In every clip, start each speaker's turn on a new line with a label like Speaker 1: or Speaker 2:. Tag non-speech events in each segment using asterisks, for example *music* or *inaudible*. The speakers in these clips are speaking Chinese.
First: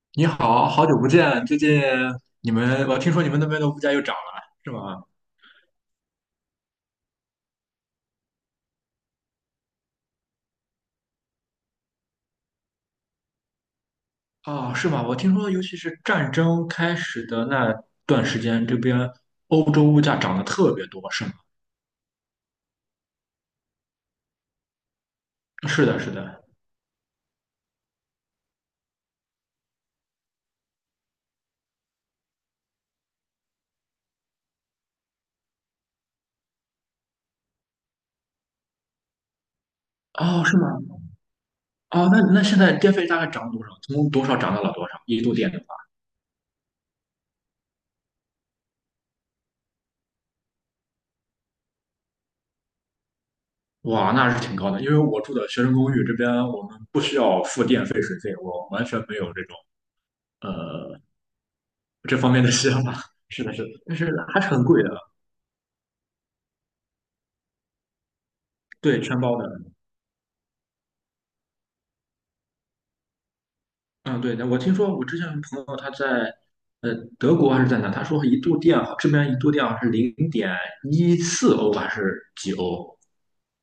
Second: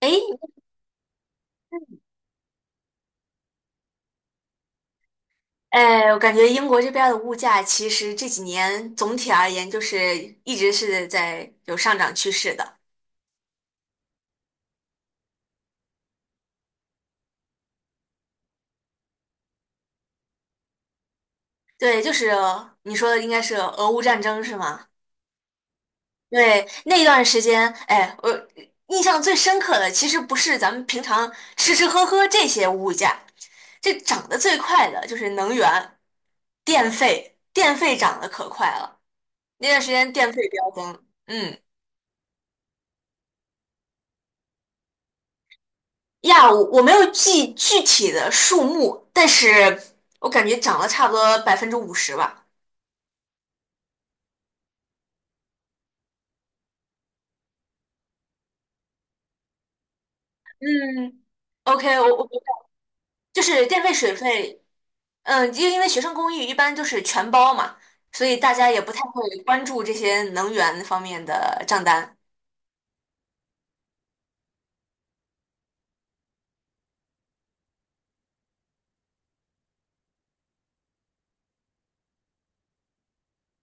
Speaker 1: 哎，
Speaker 2: 你好，好久不见。最近你们，我听说你们那边的物价又涨了，是吗？
Speaker 1: 哎，我感觉英国这边儿的物价其实这几年总体而言就是一直是在有上涨趋势的。
Speaker 2: 哦，是吗？我听说，尤其是战争开始的那段时间，这边欧洲物价涨得特别多，是吗？
Speaker 1: 对，就是你说的应该是俄乌战争是吗？
Speaker 2: 是的，是的。
Speaker 1: 对，那段时间，哎，我印象最深刻的其实不是咱们平常吃吃喝喝这些物价，这涨得最快的就是能源、电费，电费涨得可快了。那段时间电
Speaker 2: 哦，
Speaker 1: 费
Speaker 2: 是吗？
Speaker 1: 飙升，嗯。
Speaker 2: 哦，那现在电费大概涨了多少？从多少涨到了多少？一度电的话，
Speaker 1: 呀，我没有记具体的数目，但是我感觉涨了差不多50%吧。
Speaker 2: 哇，那是挺高的。因为我住的学生公寓这边，我们不需要付电费、水费，我完全没有这种呃
Speaker 1: 嗯，OK,我
Speaker 2: 这
Speaker 1: 我
Speaker 2: 方面的想法。*laughs*
Speaker 1: 就
Speaker 2: 是的，是
Speaker 1: 是
Speaker 2: 的，
Speaker 1: 电费
Speaker 2: 但是
Speaker 1: 水
Speaker 2: 还是
Speaker 1: 费，
Speaker 2: 很贵的，
Speaker 1: 嗯，因为学生公寓一般就是全包嘛，所以大家也不
Speaker 2: 对，
Speaker 1: 太
Speaker 2: 全
Speaker 1: 会
Speaker 2: 包的。
Speaker 1: 关注这些能源方面的账单。
Speaker 2: 嗯，对的，我听说我之前有朋友他在呃德国还是在哪，他说一度电好，这边一度电好像是0.14欧还是几欧？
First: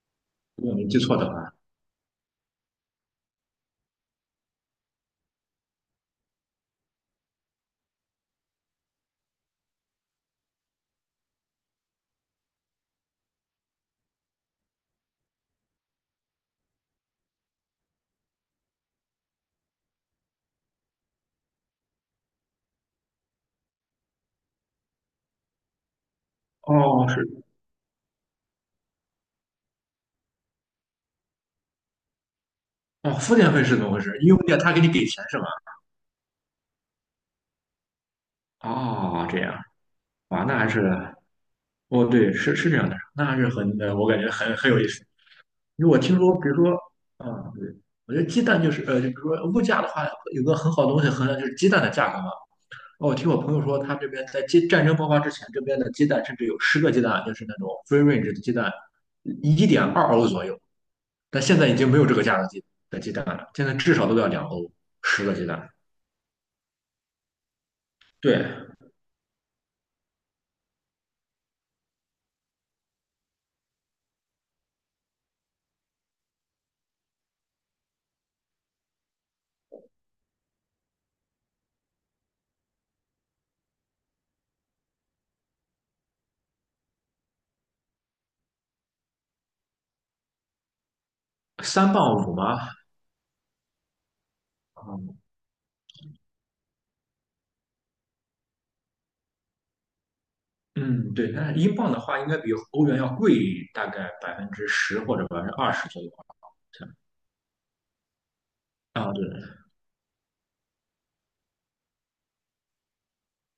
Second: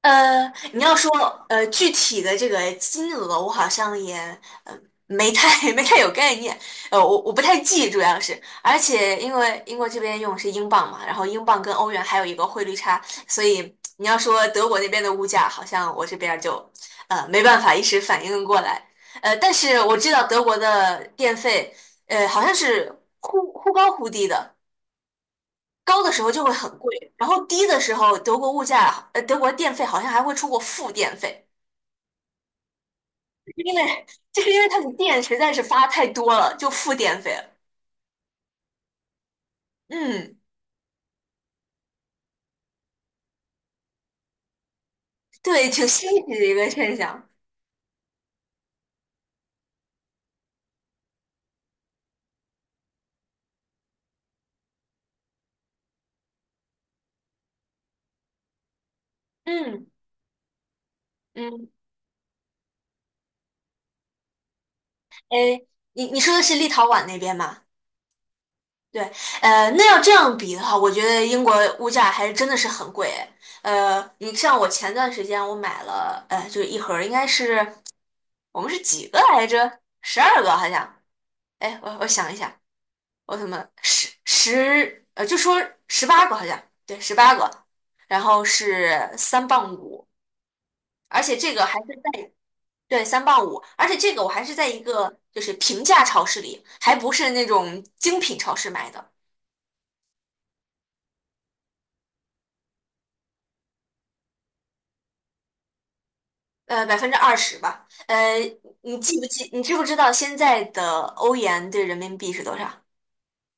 Speaker 2: 如果
Speaker 1: 你
Speaker 2: 没
Speaker 1: 要
Speaker 2: 记
Speaker 1: 说
Speaker 2: 错的话。
Speaker 1: 具体的这个金额，我好像也呃没太 *laughs* 没太有概念，我不太记，主要是，而且因为英国这边用的是英镑嘛，然后英镑跟欧元还有一个汇率差，所以你要说德国那边的物价，好像我这边儿就没办法一时反应过来，但是我知道德国的电费，好像是忽高忽低的。高的时候就会很
Speaker 2: 哦，
Speaker 1: 贵，
Speaker 2: 是
Speaker 1: 然后低的时候，德国物价，德国电费好像还会出过负电费，
Speaker 2: 哦，付电费
Speaker 1: 因
Speaker 2: 是怎么回
Speaker 1: 为
Speaker 2: 事？用
Speaker 1: 就是
Speaker 2: 电
Speaker 1: 因为
Speaker 2: 他
Speaker 1: 它
Speaker 2: 给你
Speaker 1: 的
Speaker 2: 给
Speaker 1: 电
Speaker 2: 钱
Speaker 1: 实
Speaker 2: 是吗？
Speaker 1: 在是发太多了，就负电费了。
Speaker 2: 哦，这样
Speaker 1: 嗯，
Speaker 2: 哇，那还是哦，对，是是这样的，那还是很我感觉很有意思。
Speaker 1: 对，
Speaker 2: 因
Speaker 1: 挺
Speaker 2: 为我
Speaker 1: 新
Speaker 2: 听说，
Speaker 1: 奇的
Speaker 2: 比
Speaker 1: 一
Speaker 2: 如
Speaker 1: 个
Speaker 2: 说，
Speaker 1: 现象。
Speaker 2: 嗯，对，我觉得鸡蛋就是就比如说物价的话，有个很好的东西衡量就是鸡蛋的价格嘛。哦，我听我朋友说，他这边在鸡战争爆发之前，这边的鸡蛋甚至有十个鸡蛋，就是那种 free range 的鸡蛋，一点
Speaker 1: 嗯
Speaker 2: 二欧左右。但现在
Speaker 1: 嗯，
Speaker 2: 已经没有这个价的鸡蛋了，现在至少都要2欧十个鸡
Speaker 1: 哎，
Speaker 2: 蛋。
Speaker 1: 你说的是立陶宛那边吗？
Speaker 2: 对，
Speaker 1: 对，那要这样比的话，我觉得英国物价还真的是很贵诶。哎你像我前段时间我买了，就是一盒儿，应该是我们是几个来着？12个好像。哎，我想一下。奥特曼十十呃，就说十八个好像，对，十八个，然后是三磅五，而且这个还是
Speaker 2: 三磅
Speaker 1: 在，
Speaker 2: 五吗？
Speaker 1: 对，三磅五，而且这个我还是在一个
Speaker 2: 嗯
Speaker 1: 就是平价超市里，还不是那种精品超市买的，
Speaker 2: 嗯，对。那是英镑的话，应该比欧元要贵大概10%或者20%左右吧。好像
Speaker 1: 百分之二十吧，你
Speaker 2: 啊，
Speaker 1: 记
Speaker 2: 对，
Speaker 1: 不记？你知不知道现在的欧元对人民币是多少？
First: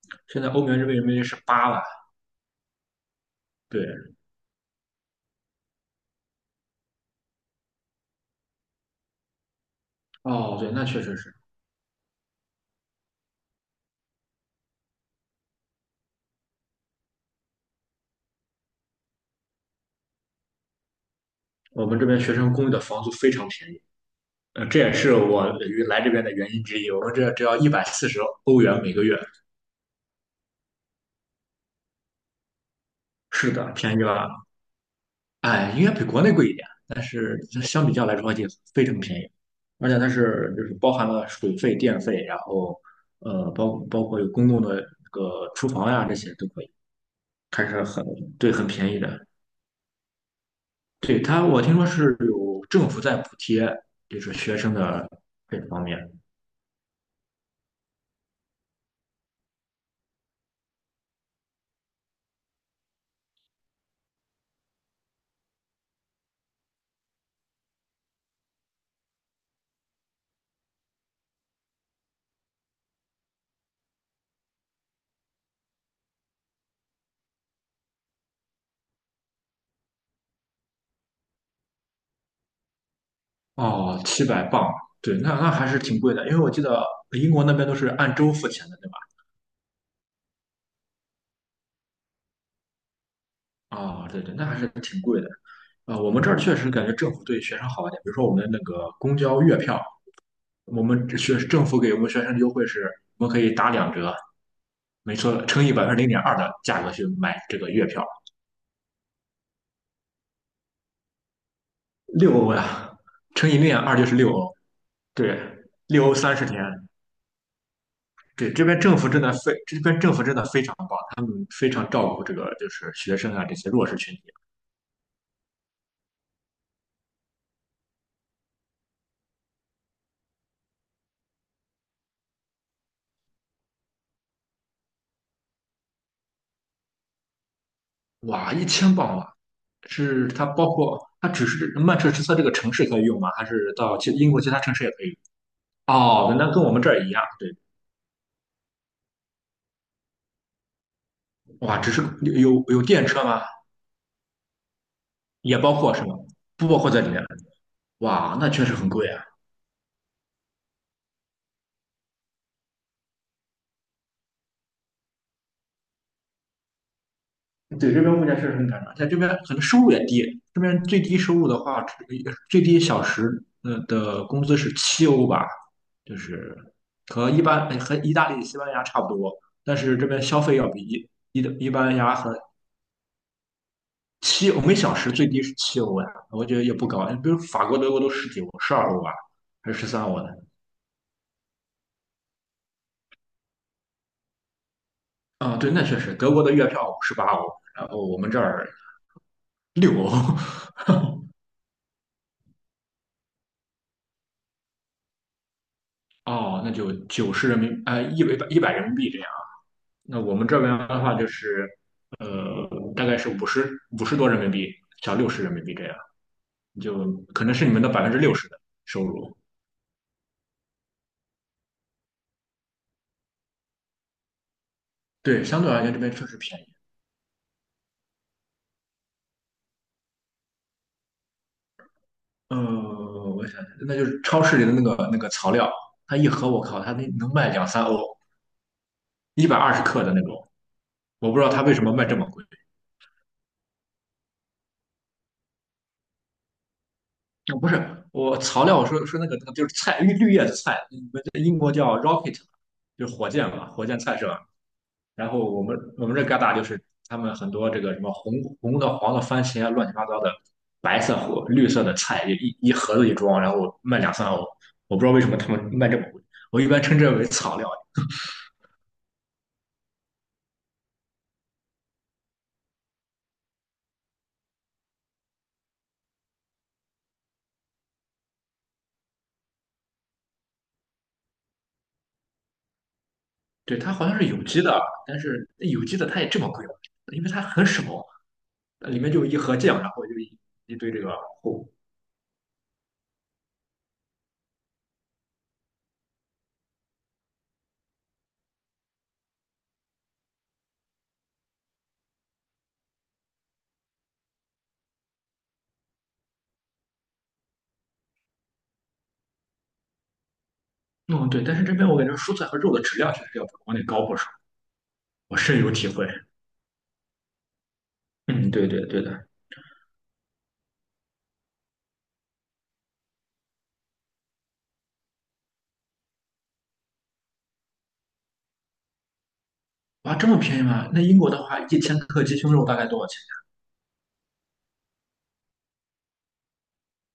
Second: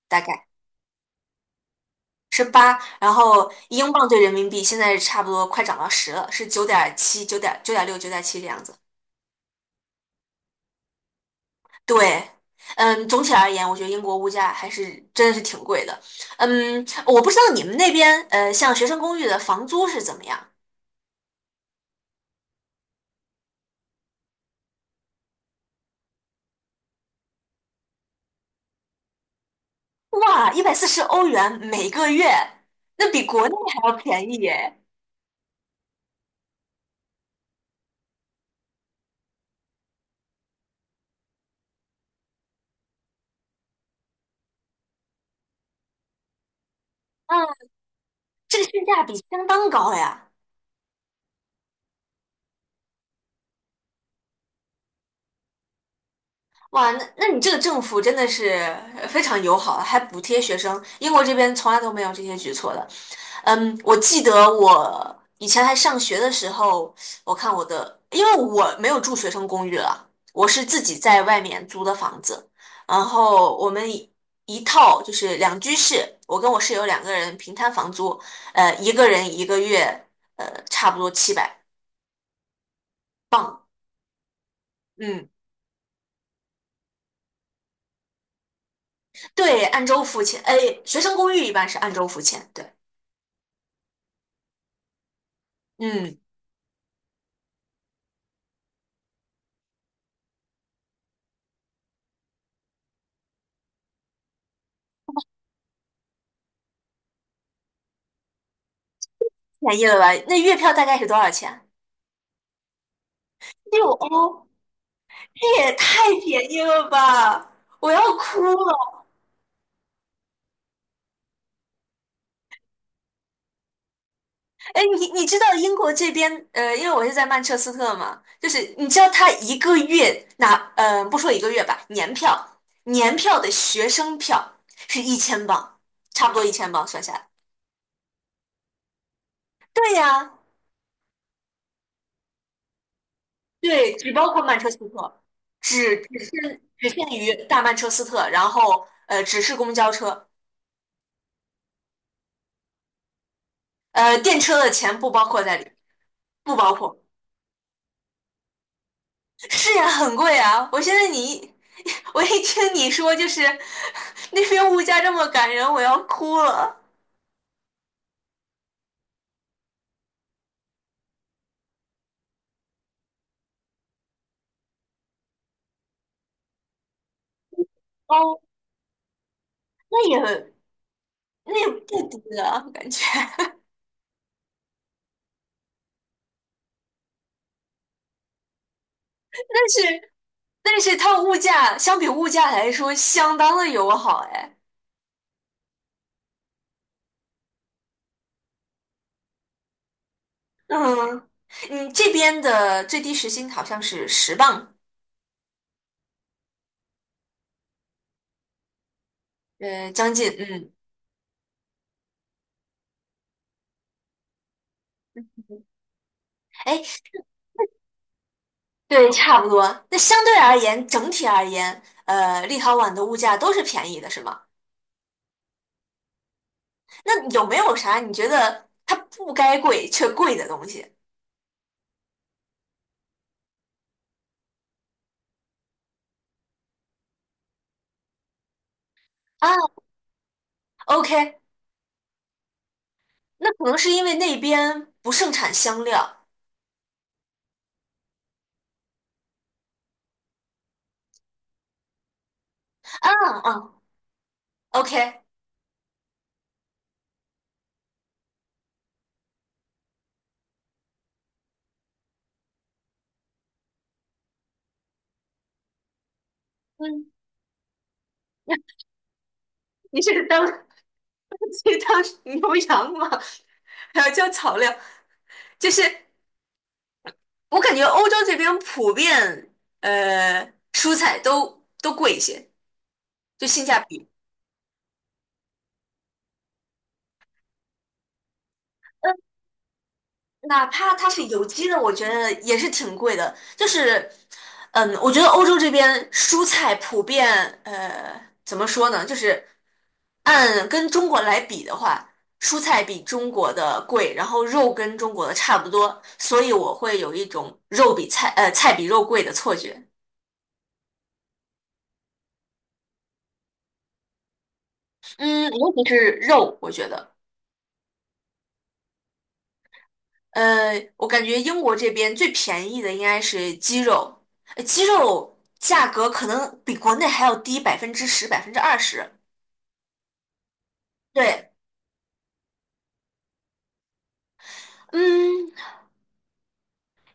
Speaker 1: 大
Speaker 2: 现
Speaker 1: 概
Speaker 2: 在欧元这边人民币是八了。
Speaker 1: 是八，然后英镑
Speaker 2: 对，
Speaker 1: 对人民币现在差不多快涨到十了，是九点七、九点六、九点七这样子。
Speaker 2: 哦，对，那确实是
Speaker 1: 对，嗯，总体而言，我觉得英国物价还是真的是挺贵的。嗯，我不知道你们那边，像学生公寓的房租是怎么样？
Speaker 2: 我们这边学生公寓的房租非常便宜。这也是我来这边的原因之一。我们这只要140欧元每个月，
Speaker 1: 哇，140欧元每个月，那比国
Speaker 2: 是
Speaker 1: 内
Speaker 2: 的，
Speaker 1: 还
Speaker 2: 便
Speaker 1: 要
Speaker 2: 宜
Speaker 1: 便
Speaker 2: 了。
Speaker 1: 宜耶！
Speaker 2: 哎，应该比国内贵一点，但是相比较来说也非常便宜，而且它是就是包含了水费、电费，然后包括有公共的这个厨房呀、这些都可以，
Speaker 1: 啊，
Speaker 2: 还是很对，
Speaker 1: 这个
Speaker 2: 很
Speaker 1: 性
Speaker 2: 便宜
Speaker 1: 价比
Speaker 2: 的。
Speaker 1: 相当高呀。
Speaker 2: 对它，我听说是有政府在补贴，就是学生的这方面。
Speaker 1: 哇，那你这个政府真的是非常友好，还补贴学生。英国这边从来都没有这些举措的。嗯，我记得我以前还上学的时候，我看我的，因为我没有住学生公寓了，我是自己在外面租的房子。然后我们一套就是两居室，我跟我室友两个人平摊房租，一个人一个月，差不多700镑。
Speaker 2: 哦，700磅，对，
Speaker 1: 嗯，
Speaker 2: 那还是挺贵的，因为我记得英国那边都是按周付钱的，对吧？
Speaker 1: 对，按周付钱。哎，学生公寓一般是按周付钱，对。
Speaker 2: 啊、对对，那还是挺贵的。啊、我
Speaker 1: 嗯，
Speaker 2: 们这儿确实感觉政府对学生好一点，比如说我们的那个公交月票，我们这学政府给我们学生的优惠是，我们可以打两折，没错，乘以0.2%的价格去买这个月票，
Speaker 1: 便宜了吧？那月票大概是多少钱？
Speaker 2: 六欧呀，乘以零点
Speaker 1: 六
Speaker 2: 二就是六
Speaker 1: 欧，
Speaker 2: 欧，对，
Speaker 1: 这也太
Speaker 2: 六欧三十
Speaker 1: 便
Speaker 2: 天。
Speaker 1: 宜了吧！我要哭
Speaker 2: 对，这边政
Speaker 1: 了。
Speaker 2: 府真的非这边政府真的非常照顾这个就是学生啊这些弱势群体。
Speaker 1: 哎，你知道英国这边，因为我是在曼彻斯特嘛，就是你知道他一个月拿，不说一个月吧，年票，年票的学生票是一千镑，差不多一千镑算下来。
Speaker 2: 哇，1000磅啊！
Speaker 1: 对
Speaker 2: 是
Speaker 1: 呀，
Speaker 2: 它包括它只是曼彻斯特这个城市可以用吗？还是
Speaker 1: 对，
Speaker 2: 到
Speaker 1: 只
Speaker 2: 其
Speaker 1: 包
Speaker 2: 英国
Speaker 1: 括
Speaker 2: 其
Speaker 1: 曼
Speaker 2: 他
Speaker 1: 彻
Speaker 2: 城
Speaker 1: 斯
Speaker 2: 市也可以
Speaker 1: 特，
Speaker 2: 用？
Speaker 1: 只只
Speaker 2: 哦，那
Speaker 1: 限
Speaker 2: 跟我们
Speaker 1: 只
Speaker 2: 这儿
Speaker 1: 限
Speaker 2: 一样，
Speaker 1: 于
Speaker 2: 对。
Speaker 1: 大曼彻斯特，然后只是公交车，
Speaker 2: 哇，只是有电车吗？
Speaker 1: 电车的钱不包括在
Speaker 2: 也
Speaker 1: 里。
Speaker 2: 包括是吗？
Speaker 1: 不
Speaker 2: 不
Speaker 1: 包
Speaker 2: 包括
Speaker 1: 括。
Speaker 2: 在里面。哇，那确实很贵啊。
Speaker 1: 是呀，很贵啊！我现在*laughs* 我一听你说就是 *laughs* 那边物价这么感人，我要哭了。
Speaker 2: 对，这边物价确实很赶涨，在这边可能收入也低。这边最低收入的话，最低小时的工资是七欧吧，就是和一般和意大
Speaker 1: 哦，
Speaker 2: 利、西班牙差不多，但是
Speaker 1: 那
Speaker 2: 这边消
Speaker 1: 也
Speaker 2: 费要比一一
Speaker 1: 那也
Speaker 2: 一般
Speaker 1: 不
Speaker 2: 牙
Speaker 1: 低
Speaker 2: 和
Speaker 1: 啊，感觉。
Speaker 2: 七，我们小时最低是七欧呀，我觉得也不高。比如法国、德国都十几欧，12欧吧，
Speaker 1: *laughs* 但
Speaker 2: 还是十三
Speaker 1: 是
Speaker 2: 欧呢？
Speaker 1: 但是它物价相比物价来说，相当的友好哎。
Speaker 2: 啊、对，那确实，德国的月票18欧，然后我们这儿六欧，
Speaker 1: 嗯，
Speaker 2: *laughs*
Speaker 1: 你这边的最低时薪好像是10磅，
Speaker 2: 哦，那就九十人民，一百人民币这样。
Speaker 1: 将
Speaker 2: 那
Speaker 1: 近
Speaker 2: 我们这
Speaker 1: 嗯。
Speaker 2: 边的话就是，呃，大概是五十多人民币，小六十人民币这样，
Speaker 1: 哎，
Speaker 2: 就可能是你们的60%的收
Speaker 1: 对，
Speaker 2: 入。
Speaker 1: 差不多。那相对而言，整体而言，立陶宛的物价都是便宜的，是吗？
Speaker 2: 对，相对而言这边确实便宜。
Speaker 1: 那有没有啥你觉得它不该贵却贵的东西
Speaker 2: 呃，我想想，那就是超市里的那个草料，它一盒我靠，它那能卖两三欧，一
Speaker 1: 啊
Speaker 2: 百二十克的那种，我
Speaker 1: ？OK，
Speaker 2: 不知道它为什么卖这么贵。
Speaker 1: 那可能是因为那边不盛产香料
Speaker 2: 啊不是，我草料，我说说那个就是菜，绿叶子菜，你们这英国叫 rocket，就
Speaker 1: 啊
Speaker 2: 是火箭嘛，
Speaker 1: 啊
Speaker 2: 火箭菜是吧？
Speaker 1: ，OK，
Speaker 2: 然后我们这旮沓就是他们很多这个什么红的、黄的番茄啊，乱七八糟的，白色和绿色的菜，一盒子一装，然后卖两三欧，我不知道为什么他们卖这么贵，我一般称之
Speaker 1: 嗯，
Speaker 2: 为草料。
Speaker 1: 你是当 *laughs* 去当牛羊吗？还要交草料？就是我感觉欧洲这边普遍呃蔬菜都贵一些，就性
Speaker 2: 对，
Speaker 1: 价
Speaker 2: 它
Speaker 1: 比。
Speaker 2: 好像是有机的，但是有机的它也这么贵吗因为它很少，里面就一盒酱，然后就一
Speaker 1: 哪
Speaker 2: 一堆
Speaker 1: 怕
Speaker 2: 这
Speaker 1: 它
Speaker 2: 个
Speaker 1: 是有机
Speaker 2: 物。
Speaker 1: 的，我觉得也是挺贵的。就是，嗯，我觉得欧洲这边蔬菜普遍，怎么说呢？就是按跟中国来比的话，蔬菜比中国的贵，然后肉跟中国的差不多，所以我会有一种肉比菜，菜比肉贵的错觉。
Speaker 2: 嗯，对，但是这边我感觉蔬菜和肉的质量确实要比国内高不少，我
Speaker 1: 嗯，
Speaker 2: 深有
Speaker 1: 尤
Speaker 2: 体
Speaker 1: 其
Speaker 2: 会。
Speaker 1: 是肉，我觉得。
Speaker 2: 嗯，对对对的。
Speaker 1: 我感觉英国这边最便宜的应该是鸡肉，鸡肉价格可能比国内还要低10%、百分之二十。
Speaker 2: 哇，这么便宜吗？那英国的
Speaker 1: 对，
Speaker 2: 话，一千克鸡胸肉大概多少钱？
Speaker 1: 嗯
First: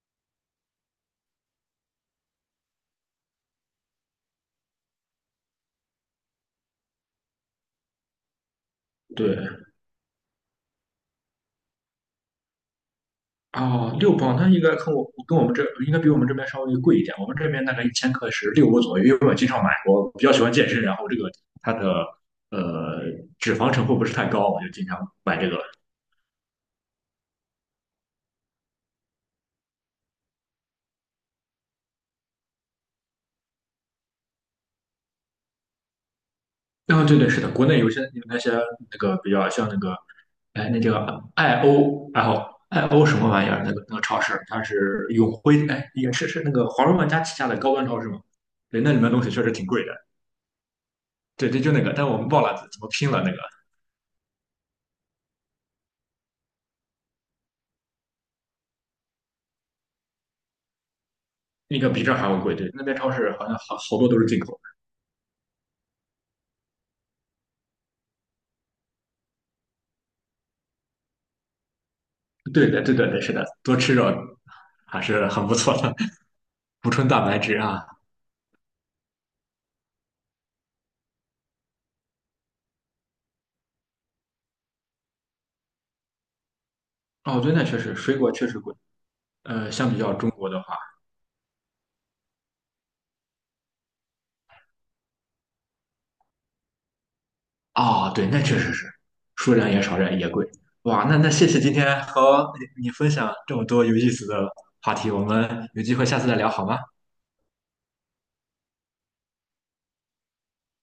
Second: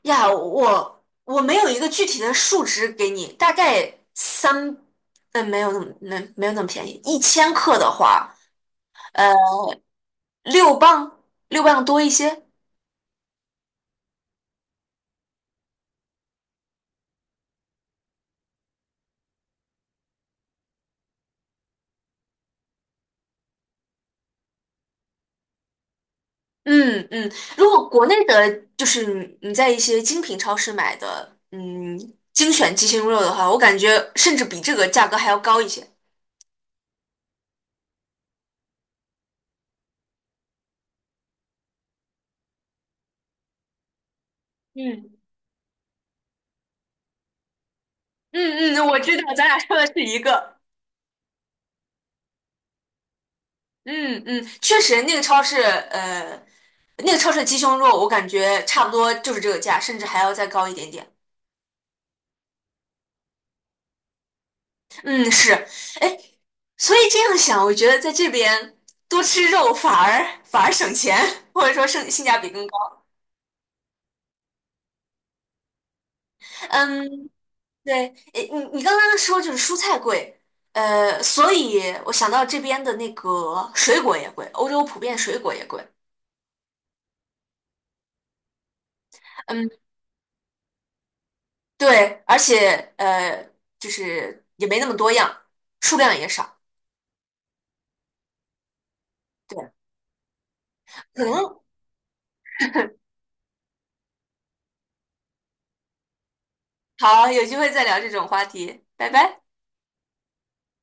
Speaker 1: 呀，我没有一个具体的数值给你，大概三，没有那么便宜，一千克的话，呃，
Speaker 2: 对，
Speaker 1: 六磅六磅多一些。
Speaker 2: 哦，6磅，那应该跟我们这应该比我们这边稍微贵一点。我们这边大概一千克是六欧左右，因为我经常买，我比较喜欢健身，然后这个它的呃脂肪成分不是太高，我就经常买这个。
Speaker 1: 嗯嗯，如果国内的，就是你在一些精品超市买的，嗯，精选鸡胸肉的话，我感觉甚至比这个价格还要高一些。
Speaker 2: 啊、对对，是的，国内有些有那些比较像那个，哎，那叫爱欧，然后爱欧什么玩意儿？那个超市，它是
Speaker 1: 嗯
Speaker 2: 永辉，哎，也是是那个华润万家旗下的高端超市嘛。
Speaker 1: 嗯
Speaker 2: 对，
Speaker 1: 嗯，
Speaker 2: 那
Speaker 1: 我
Speaker 2: 里面
Speaker 1: 知
Speaker 2: 东
Speaker 1: 道，
Speaker 2: 西确
Speaker 1: 咱
Speaker 2: 实
Speaker 1: 俩
Speaker 2: 挺
Speaker 1: 说
Speaker 2: 贵
Speaker 1: 的
Speaker 2: 的。
Speaker 1: 是一个。
Speaker 2: 对对，就那个，但我们忘了怎么拼了那个。
Speaker 1: 嗯嗯，确实，那个超市，呃，那个超市的鸡胸肉，我感觉差不多就是这个价，甚至还要再高一点点。
Speaker 2: 应该比这儿还要贵，对，那边超市好像好多都是进口
Speaker 1: 嗯，是，哎，所以这样想，我觉得在这边多吃肉反而省钱，或者说性价比
Speaker 2: 的。
Speaker 1: 更
Speaker 2: 对的，对
Speaker 1: 高。
Speaker 2: 的，对，是的，多吃肉还是很不错的，补充蛋
Speaker 1: 嗯，
Speaker 2: 白质啊。
Speaker 1: 对，诶，你刚刚说就是蔬菜贵，所以我想到这边的那个水果也贵，欧洲普遍水果也贵，
Speaker 2: 哦，对，那确实，水果确实贵。
Speaker 1: 嗯，
Speaker 2: 相比较中国的话，
Speaker 1: 对，而且就是也没那么多样，数量也少，
Speaker 2: 哦，对，那确实是，数
Speaker 1: 对，
Speaker 2: 量也少，人也贵。哇，那
Speaker 1: 可
Speaker 2: 那谢
Speaker 1: 能
Speaker 2: 谢今天和你分
Speaker 1: *laughs*
Speaker 2: 享这么多有意思的话题，我们有机会下次再聊好吗？
Speaker 1: 好，有机会再聊这种话题，拜拜。